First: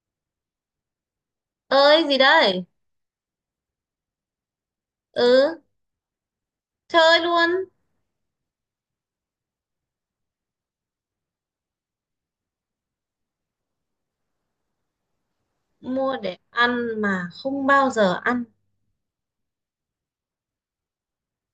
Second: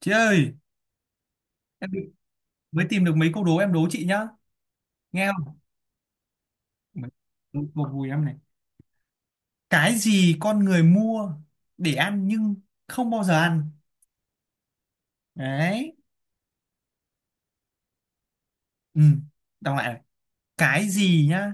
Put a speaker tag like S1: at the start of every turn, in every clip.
S1: Chị ơi, em
S2: Ơi
S1: định-
S2: gì đây?
S1: mới tìm được mấy câu đố em đố chị nhá. Nghe không?
S2: Ừ, chơi luôn.
S1: Một vùi em này. Cái gì con người mua để ăn nhưng không bao giờ ăn? Đấy.
S2: Mua để ăn mà không bao giờ ăn?
S1: Ừ, đọc lại này. Cái gì nhá?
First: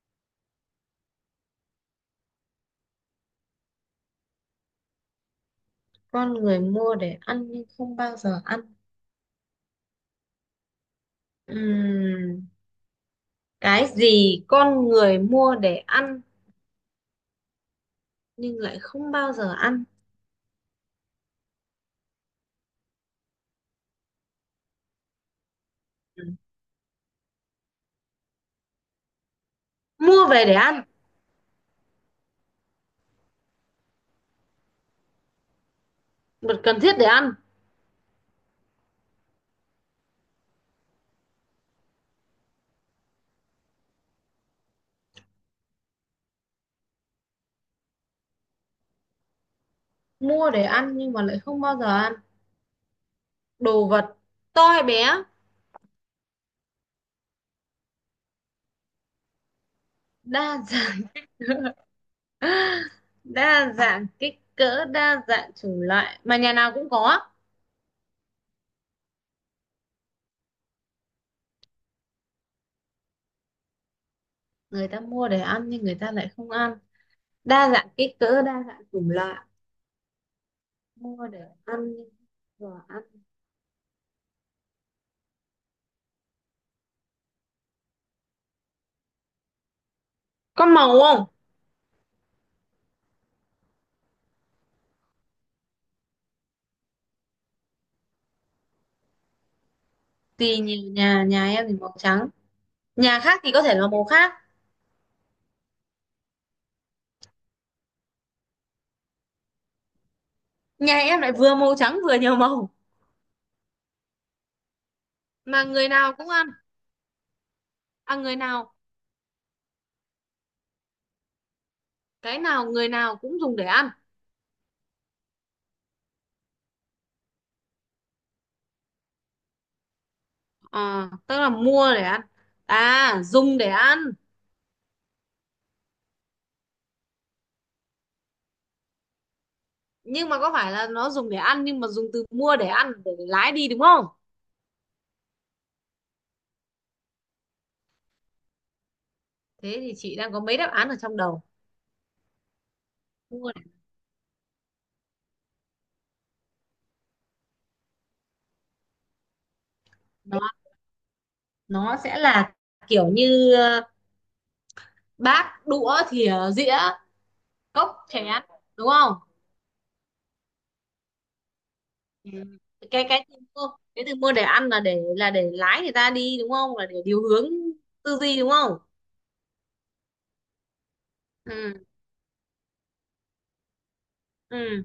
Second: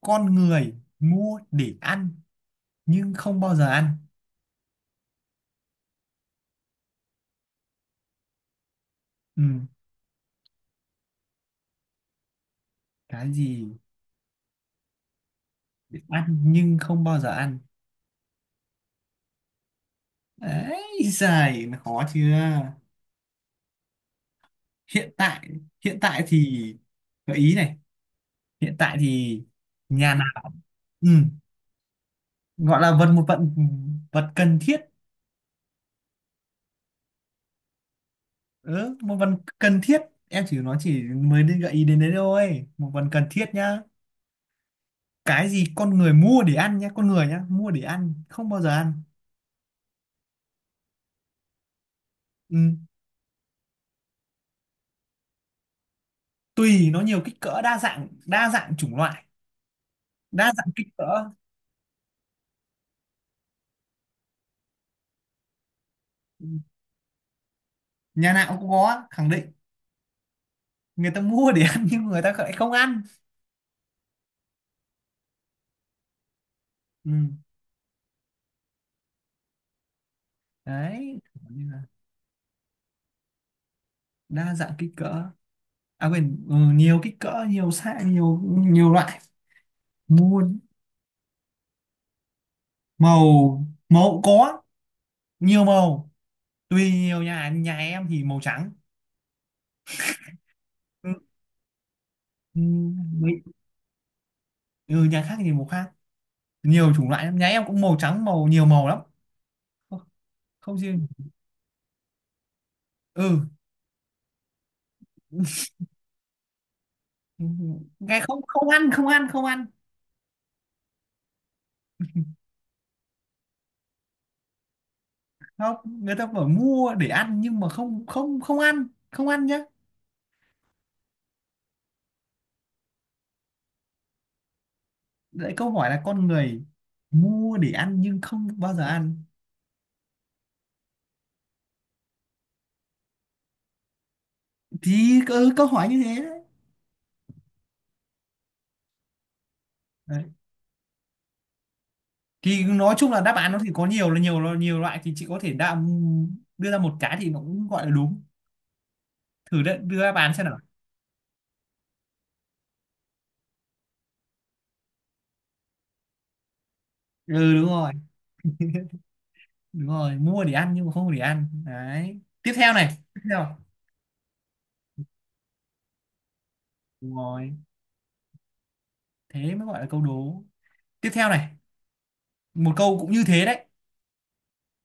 S1: Con người mua để ăn nhưng không bao giờ ăn.
S2: Con người mua để ăn nhưng không bao giờ ăn.
S1: Ừ,
S2: Ừm,
S1: cái gì
S2: cái gì con người mua để
S1: để
S2: ăn
S1: ăn nhưng không bao giờ ăn?
S2: nhưng lại không bao giờ ăn?
S1: Đấy, dài khó chưa? Hiện tại, hiện tại
S2: Ừm,
S1: thì gợi ý này. Hiện tại thì nhà
S2: Mua
S1: nào?
S2: về để ăn?
S1: Ừ. Gọi là vật một vật vật cần thiết.
S2: Vật cần thiết để ăn?
S1: Ừ, một vật cần thiết, em chỉ nói chỉ mới đi gợi ý đến đấy thôi, một vật cần thiết nhá. Cái gì con người mua để ăn nhá, con người nhá, mua để ăn không bao giờ ăn.
S2: Mua để ăn nhưng mà lại không bao giờ ăn.
S1: Ừ.
S2: Đồ vật? To hay bé?
S1: Tùy, nó nhiều kích cỡ, đa dạng, đa dạng chủng loại,
S2: Đa
S1: đa dạng kích
S2: dạng.
S1: cỡ.
S2: Đa dạng kích cỡ, đa dạng chủng loại mà
S1: Ừ.
S2: nhà nào cũng có.
S1: Nhà nào cũng có, khẳng định. Người ta mua để ăn nhưng người ta lại không ăn.
S2: Người ta mua để ăn nhưng người ta lại không ăn.
S1: Ừ.
S2: Đa dạng kích cỡ, đa dạng chủng loại.
S1: Đấy
S2: Mua
S1: kiểu
S2: để
S1: như là
S2: ăn và ăn.
S1: đa dạng kích cỡ. À quên, ừ, nhiều kích cỡ, nhiều size, nhiều nhiều loại mua.
S2: Có màu không?
S1: Màu màu có, nhiều màu, tùy, nhiều nhà, nhà em thì màu trắng.
S2: Thì nhiều nhà,
S1: Ừ,
S2: nhà em thì màu trắng.
S1: ừ,
S2: Nhà
S1: mấy-
S2: khác thì có thể là màu khác.
S1: ừ, nhà khác thì màu khác, nhiều chủng loại lắm. Nhà em cũng màu trắng, màu, nhiều màu lắm. Không, không
S2: Nhà
S1: riêng.
S2: em lại vừa màu trắng vừa nhiều màu.
S1: Ừ.
S2: Mà người nào cũng ăn?
S1: Ừ,
S2: À,
S1: nghe
S2: người
S1: không, không
S2: nào,
S1: ăn, không ăn, không ăn.
S2: cái nào, người nào cũng dùng để ăn?
S1: Không, người ta bảo mua để ăn nhưng mà không không không ăn, không ăn nhá.
S2: À, tức là mua để ăn, à dùng để ăn.
S1: Đấy, câu hỏi là con người mua để ăn nhưng không bao giờ ăn
S2: Nhưng mà có phải là nó dùng để ăn nhưng mà dùng từ mua để ăn để lái đi, đúng không?
S1: thì ừ, câu hỏi như thế
S2: Thế thì chị
S1: đấy.
S2: đang có mấy đáp án ở trong đầu.
S1: Thì nói chung là đáp án
S2: Mua
S1: nó
S2: để
S1: thì có nhiều, là nhiều, nhiều loại, thì chị có thể đưa ra một cái thì nó cũng gọi là đúng. Thử đưa đáp án
S2: nó
S1: xem nào.
S2: nó sẽ là kiểu như bát đũa thìa dĩa,
S1: Ừ, đúng rồi.
S2: cốc chén, đúng không?
S1: Đúng rồi, mua để ăn nhưng mà không để ăn đấy,
S2: Ừ.
S1: tiếp theo này, tiếp
S2: Cái từ
S1: theo.
S2: mua, cái từ mua để ăn là để, là để lái người ta đi, đúng không, là để
S1: Đúng
S2: điều hướng
S1: rồi,
S2: tư duy, đúng không?
S1: thế mới gọi là câu đố. Tiếp theo này,
S2: Ừ.
S1: một câu cũng như thế đấy.
S2: Ừ.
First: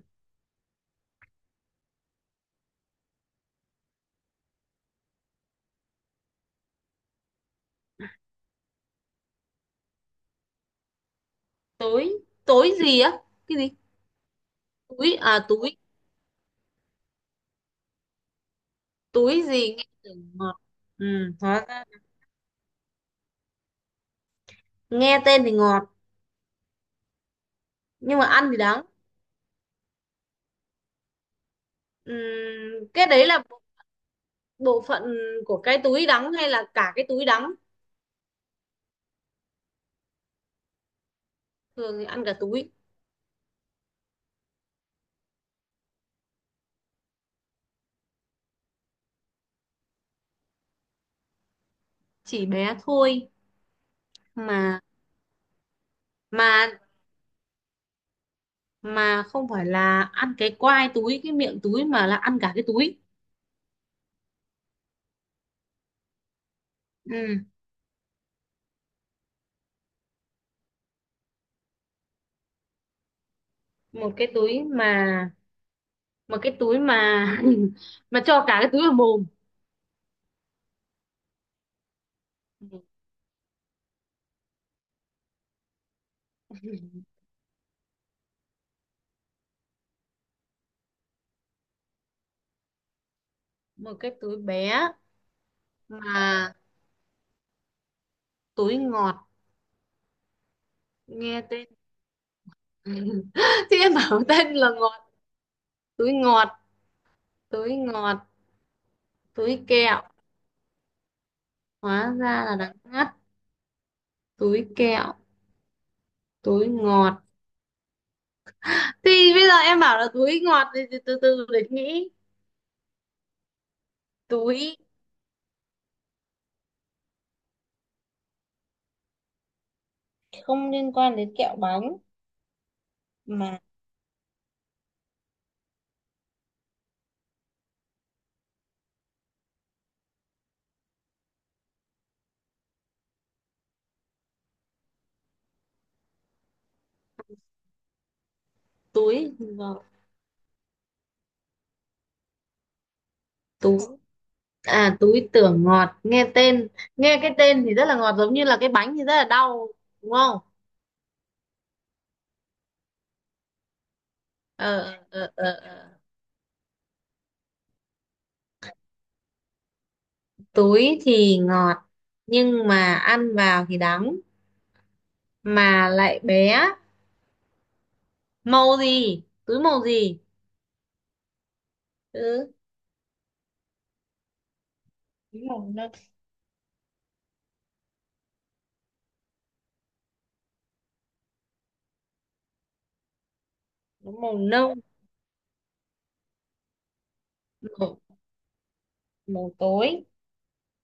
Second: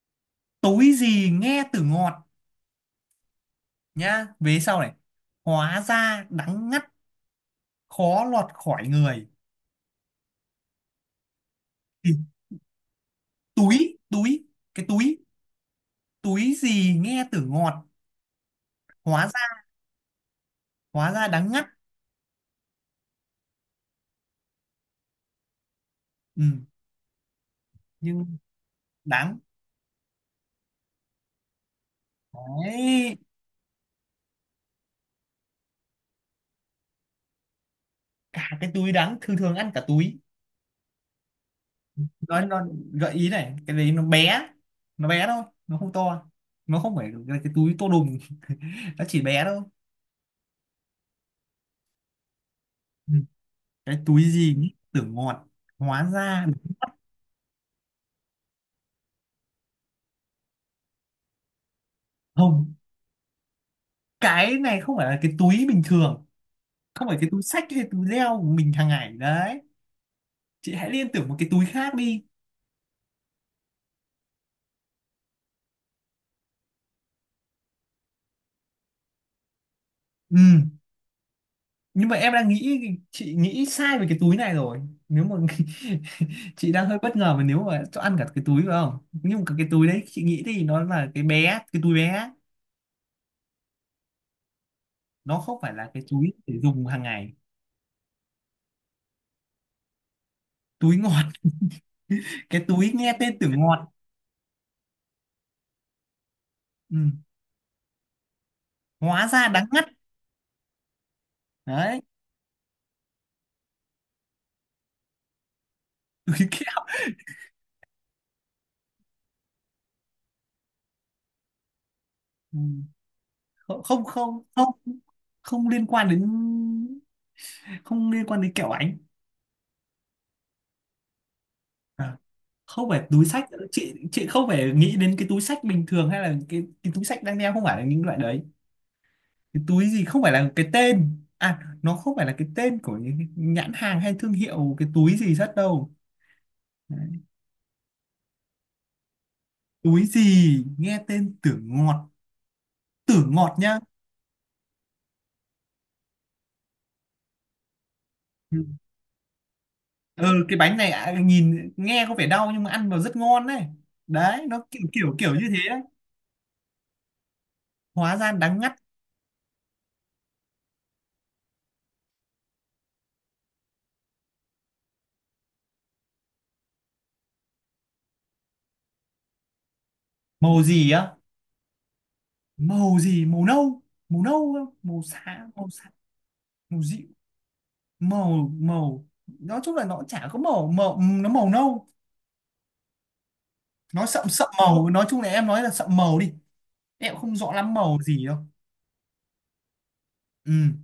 S1: Túi gì nghe từ ngọt, nhá vế sau này, hóa ra đắng ngắt, khó lọt khỏi người.
S2: túi
S1: Thì
S2: Túi gì á? Cái gì?
S1: túi túi, cái
S2: Túi
S1: túi
S2: à, túi.
S1: túi gì nghe từ ngọt, hóa
S2: Túi
S1: ra
S2: gì nghe tưởng ngọt? Ừ,
S1: hóa ra đắng ngắt.
S2: hóa ra nghe tên thì ngọt
S1: Ừ.
S2: nhưng mà
S1: Nhưng
S2: ăn thì đắng.
S1: đắng,
S2: Ừ, cái
S1: đấy,
S2: đấy là bộ phận của cái túi đắng hay là cả cái túi đắng?
S1: cả cái túi đắng, thường thường ăn cả túi.
S2: Thường thì ăn cả
S1: Nó
S2: túi.
S1: gợi ý này, cái đấy nó bé, nó bé thôi, nó không to, nó không phải là cái túi to đùng, nó chỉ bé thôi.
S2: Chỉ bé
S1: Ừ.
S2: thôi.
S1: Cái túi gì nhỉ?
S2: mà
S1: Tưởng ngọt, hóa ra,
S2: mà mà không phải là ăn cái quai túi, cái miệng túi mà là ăn cả cái
S1: không,
S2: túi.
S1: cái này không phải là cái túi bình thường, không phải cái túi
S2: Ừ.
S1: xách hay túi leo của mình hàng ngày đấy. Chị hãy liên tưởng một cái túi khác đi.
S2: một cái túi mà Một cái túi mà mà cho cả cái túi vào mồm.
S1: Ừ, nhưng mà em đang nghĩ chị nghĩ sai về cái túi này rồi. Nếu mà chị đang hơi bất ngờ, mà nếu mà cho ăn cả cái túi phải không, nhưng mà cái túi đấy chị nghĩ thì nó là cái bé, cái túi bé,
S2: Một cái túi bé
S1: nó không phải là cái túi
S2: mà.
S1: để dùng hàng ngày.
S2: Túi ngọt,
S1: Túi ngọt,
S2: nghe tên.
S1: cái túi nghe tên tưởng
S2: Chứ
S1: ngọt.
S2: em bảo tên là ngọt. Túi ngọt.
S1: Ừ.
S2: Túi ngọt,
S1: Hóa ra
S2: túi
S1: đắng ngắt
S2: kẹo.
S1: đấy,
S2: Hóa ra là đắng ngắt. Túi kẹo.
S1: túi
S2: Túi
S1: kẹo.
S2: ngọt thì bây giờ em bảo là túi ngọt thì từ từ từ để nghĩ.
S1: Ừ. không không không không
S2: Túi
S1: không liên quan đến, không liên quan đến kẹo ánh.
S2: không liên quan đến kẹo bánh.
S1: À, không phải túi sách,
S2: Mà
S1: chị không phải nghĩ đến cái túi sách bình thường hay là cái túi sách đang đeo, không phải là những loại đấy. Cái túi gì không phải là cái tên, à nó không phải là cái tên của những cái nhãn hàng hay thương hiệu cái túi gì rất đâu. Đấy.
S2: túi ngọt.
S1: Túi gì nghe tên tưởng ngọt, tưởng ngọt nhá.
S2: tú À túi tưởng ngọt, nghe tên, nghe cái tên thì rất là ngọt, giống như là
S1: Ừ.
S2: cái bánh thì rất là đau, đúng không?
S1: Ừ, cái bánh này à, nhìn nghe có vẻ đau nhưng mà ăn vào rất ngon đấy, đấy nó
S2: ờ
S1: kiểu
S2: ờ
S1: kiểu
S2: ờ
S1: kiểu như
S2: ờ.
S1: thế đấy.
S2: ờ.
S1: Hóa ra đắng ngắt.
S2: Túi thì ngọt nhưng mà ăn vào thì đắng, mà lại bé. Màu gì? Túi màu gì?
S1: Màu gì á?
S2: Ừ.
S1: Màu gì, màu nâu, màu nâu á, màu
S2: Túi
S1: xám,
S2: màu
S1: màu
S2: nâu.
S1: xám, màu dịu, màu màu, nói chung là nó chả có màu, màu nó màu nâu, nó
S2: Túi
S1: sậm
S2: màu
S1: sậm
S2: nâu,
S1: màu, nói chung là em nói là sậm màu đi. Em cũng không rõ lắm màu
S2: màu,
S1: gì đâu.
S2: màu tối.
S1: Ừ.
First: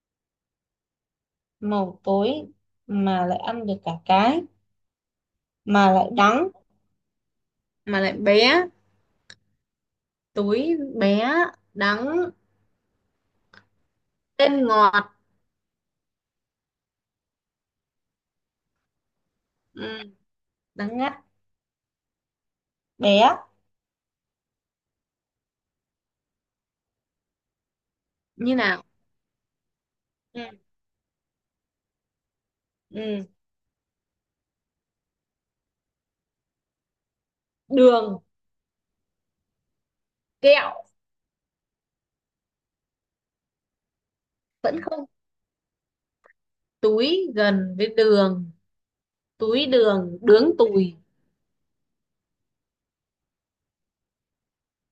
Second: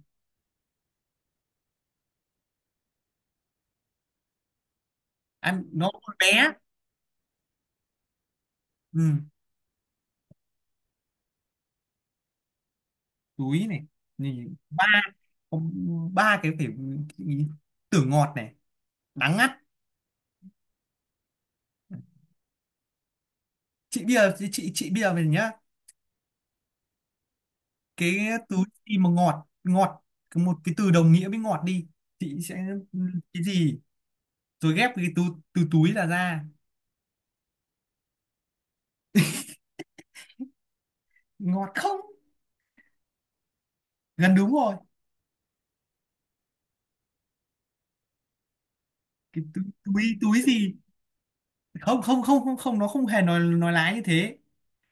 S2: Màu tối mà lại ăn được cả cái,
S1: Em nó
S2: mà lại
S1: còn
S2: đắng,
S1: bé.
S2: mà lại bé.
S1: Ừ,
S2: Túi bé, đắng,
S1: túi này nhìn
S2: tên
S1: ba,
S2: ngọt.
S1: có ba cái phải, cái- tưởng ngọt này, đắng ngắt.
S2: Ừ, đắng ngắt. Bé.
S1: Chị bây giờ, chị bây giờ về nhá. Cái
S2: Như
S1: túi
S2: nào?
S1: gì mà ngọt, ngọt, cái, một
S2: Ừ.
S1: cái từ đồng nghĩa với ngọt đi. Chị sẽ,
S2: Ừ.
S1: cái gì, rồi ghép cái từ, từ túi là ra.
S2: Đường, kẹo.
S1: Ngọt không? Gần đúng rồi.
S2: Vẫn không. Túi gần với đường.
S1: Cái túi,
S2: Túi
S1: túi,
S2: đường,
S1: túi
S2: đướng
S1: gì?
S2: tùi.
S1: Không không không không không nó không hề nói lái như thế.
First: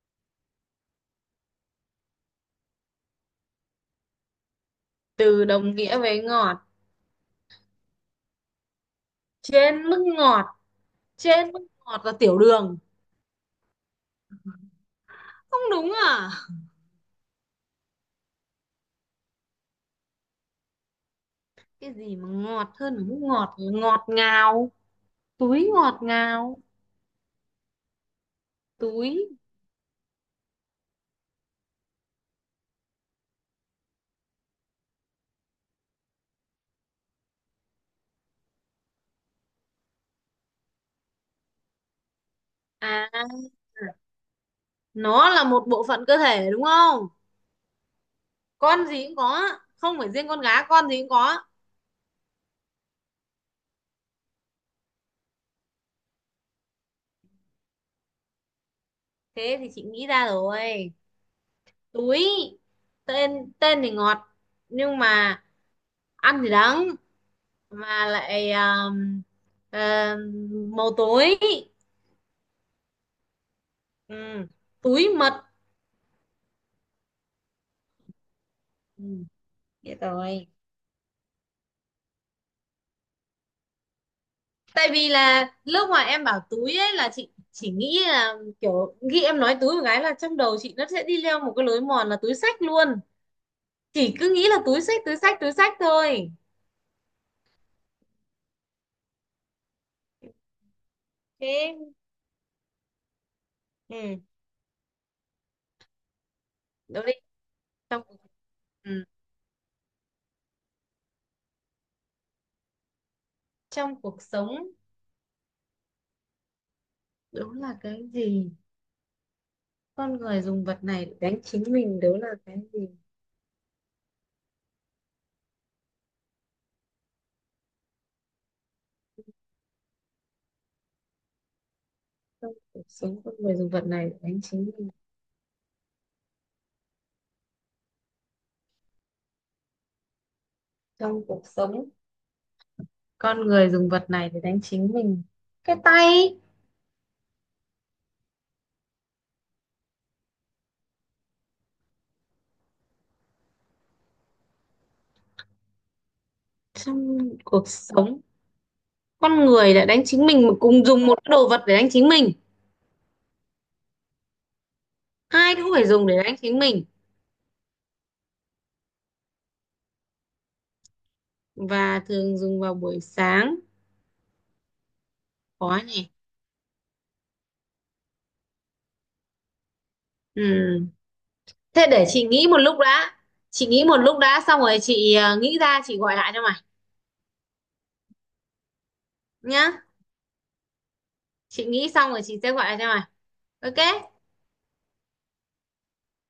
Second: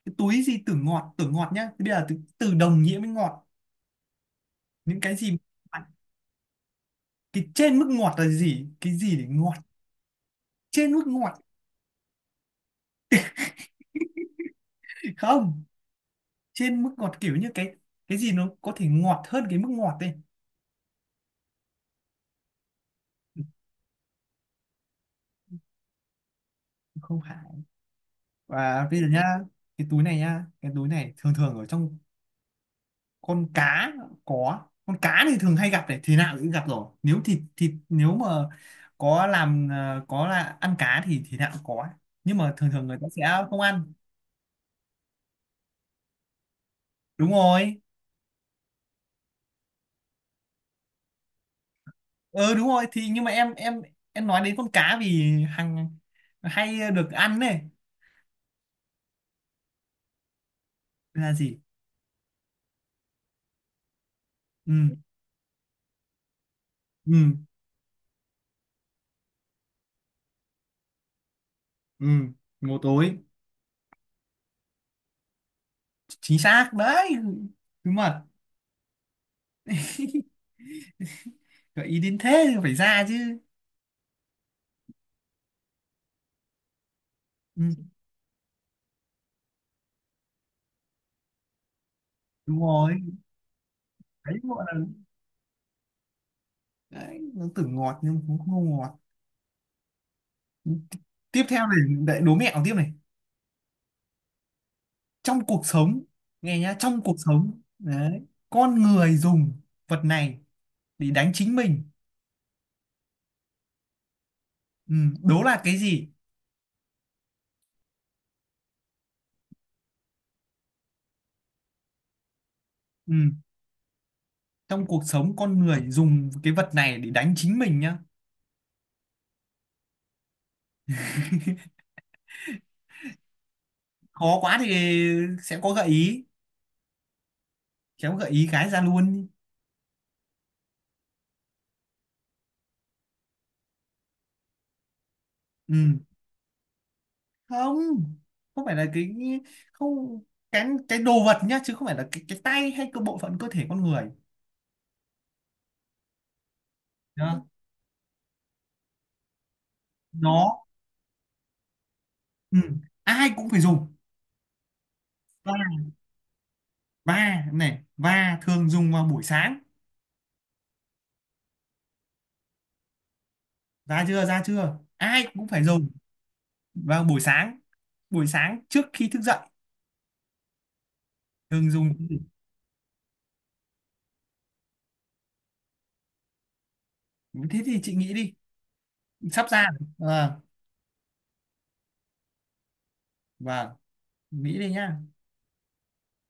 S1: Cái túi gì từ ngọt, từ ngọt nhá, thế bây giờ từ đồng nghĩa với ngọt những cái gì.
S2: Từ đồng nghĩa với ngọt.
S1: Cái trên mức ngọt là gì, cái gì để ngọt?
S2: Trên mức ngọt.
S1: Trên mức ngọt,
S2: Trên mức ngọt là tiểu đường. Không
S1: không,
S2: đúng à?
S1: trên mức ngọt kiểu như cái gì nó có thể ngọt hơn cái mức ngọt đây.
S2: Cái gì mà ngọt hơn mức ngọt là ngọt ngào. Túi ngọt ngào.
S1: Không phải. Và bây giờ
S2: Túi.
S1: nhá, cái túi này nhá, cái túi này thường thường ở trong con cá, có con cá thì thường hay gặp này, thì nào cũng gặp rồi nếu thịt thịt nếu mà có làm, có là ăn cá thì nào cũng có, nhưng mà thường thường người ta
S2: À,
S1: sẽ không ăn.
S2: nó là một bộ phận cơ thể, đúng không?
S1: Đúng rồi.
S2: Con gì cũng có. Không phải riêng con gái, con gì cũng có.
S1: Ờ Đúng rồi thì, nhưng mà em nói đến con cá vì hàng, hay được ăn này.
S2: Thế thì chị nghĩ ra rồi.
S1: Là gì?
S2: Túi, tên tên thì ngọt
S1: ừ
S2: nhưng mà ăn thì đắng,
S1: ừ
S2: mà lại màu tối.
S1: ừ, ngô tối.
S2: Ừ. Túi mật.
S1: Chính xác đấy, đúng mà,
S2: Ừ, biết rồi.
S1: gợi ý đến thế thì phải ra chứ.
S2: Tại vì là lúc mà em bảo túi ấy là chị
S1: Ừ,
S2: chỉ nghĩ là kiểu, khi em nói túi một cái là trong đầu chị nó sẽ đi leo một cái lối mòn là túi
S1: đúng
S2: xách luôn.
S1: rồi,
S2: Chỉ cứ
S1: đấy
S2: nghĩ là
S1: gọi là,
S2: túi xách thôi.
S1: đấy nó tưởng ngọt nhưng cũng không ngọt. Tiếp theo này,
S2: Thế.
S1: lại đố mẹo tiếp này.
S2: Ừ,
S1: Trong cuộc sống, nghe nhá, trong
S2: đúng đi.
S1: cuộc sống
S2: trong cuộc-
S1: đấy, con
S2: ừ.
S1: người dùng vật này để đánh chính mình.
S2: Trong cuộc sống
S1: Ừ, đố là cái gì.
S2: đúng là cái gì? Con người dùng vật này để đánh chính mình, đó là cái gì?
S1: Ừ, trong cuộc sống con người dùng cái vật này để đánh chính mình nhá.
S2: Trong cuộc sống con người dùng vật này để
S1: Khó
S2: đánh
S1: quá
S2: chính mình.
S1: thì sẽ có gợi ý, khéo gợi ý cái ra luôn.
S2: Trong cuộc sống con người dùng vật này để đánh chính mình. Cái
S1: Ừ,
S2: tay?
S1: không, không phải là cái, không, cái đồ vật nhá, chứ không phải là cái tay hay cái bộ phận cơ thể con người
S2: Trong
S1: đó.
S2: cuộc sống con người đã đánh chính mình, mà
S1: Nó,
S2: cùng dùng một đồ vật để đánh chính mình.
S1: ừ. Ai cũng phải dùng,
S2: Hai
S1: và
S2: thứ phải dùng để đánh chính mình,
S1: và này, và thường dùng vào buổi sáng.
S2: và thường dùng vào buổi sáng.
S1: Ra chưa? Ra chưa? Ai cũng phải
S2: Khó
S1: dùng
S2: nhỉ.
S1: vào buổi sáng, buổi sáng trước khi thức dậy,
S2: Ừ.
S1: thường
S2: Thế
S1: dùng.
S2: để chị nghĩ một lúc đã. Chị nghĩ một lúc đã, xong rồi chị nghĩ ra chị gọi lại cho mày
S1: Thế thì chị nghĩ đi, sắp ra
S2: nhá.
S1: rồi. Ờ.
S2: Chị nghĩ xong rồi chị sẽ gọi lại cho mày.
S1: Và
S2: Ok.
S1: nghĩ đi nhá.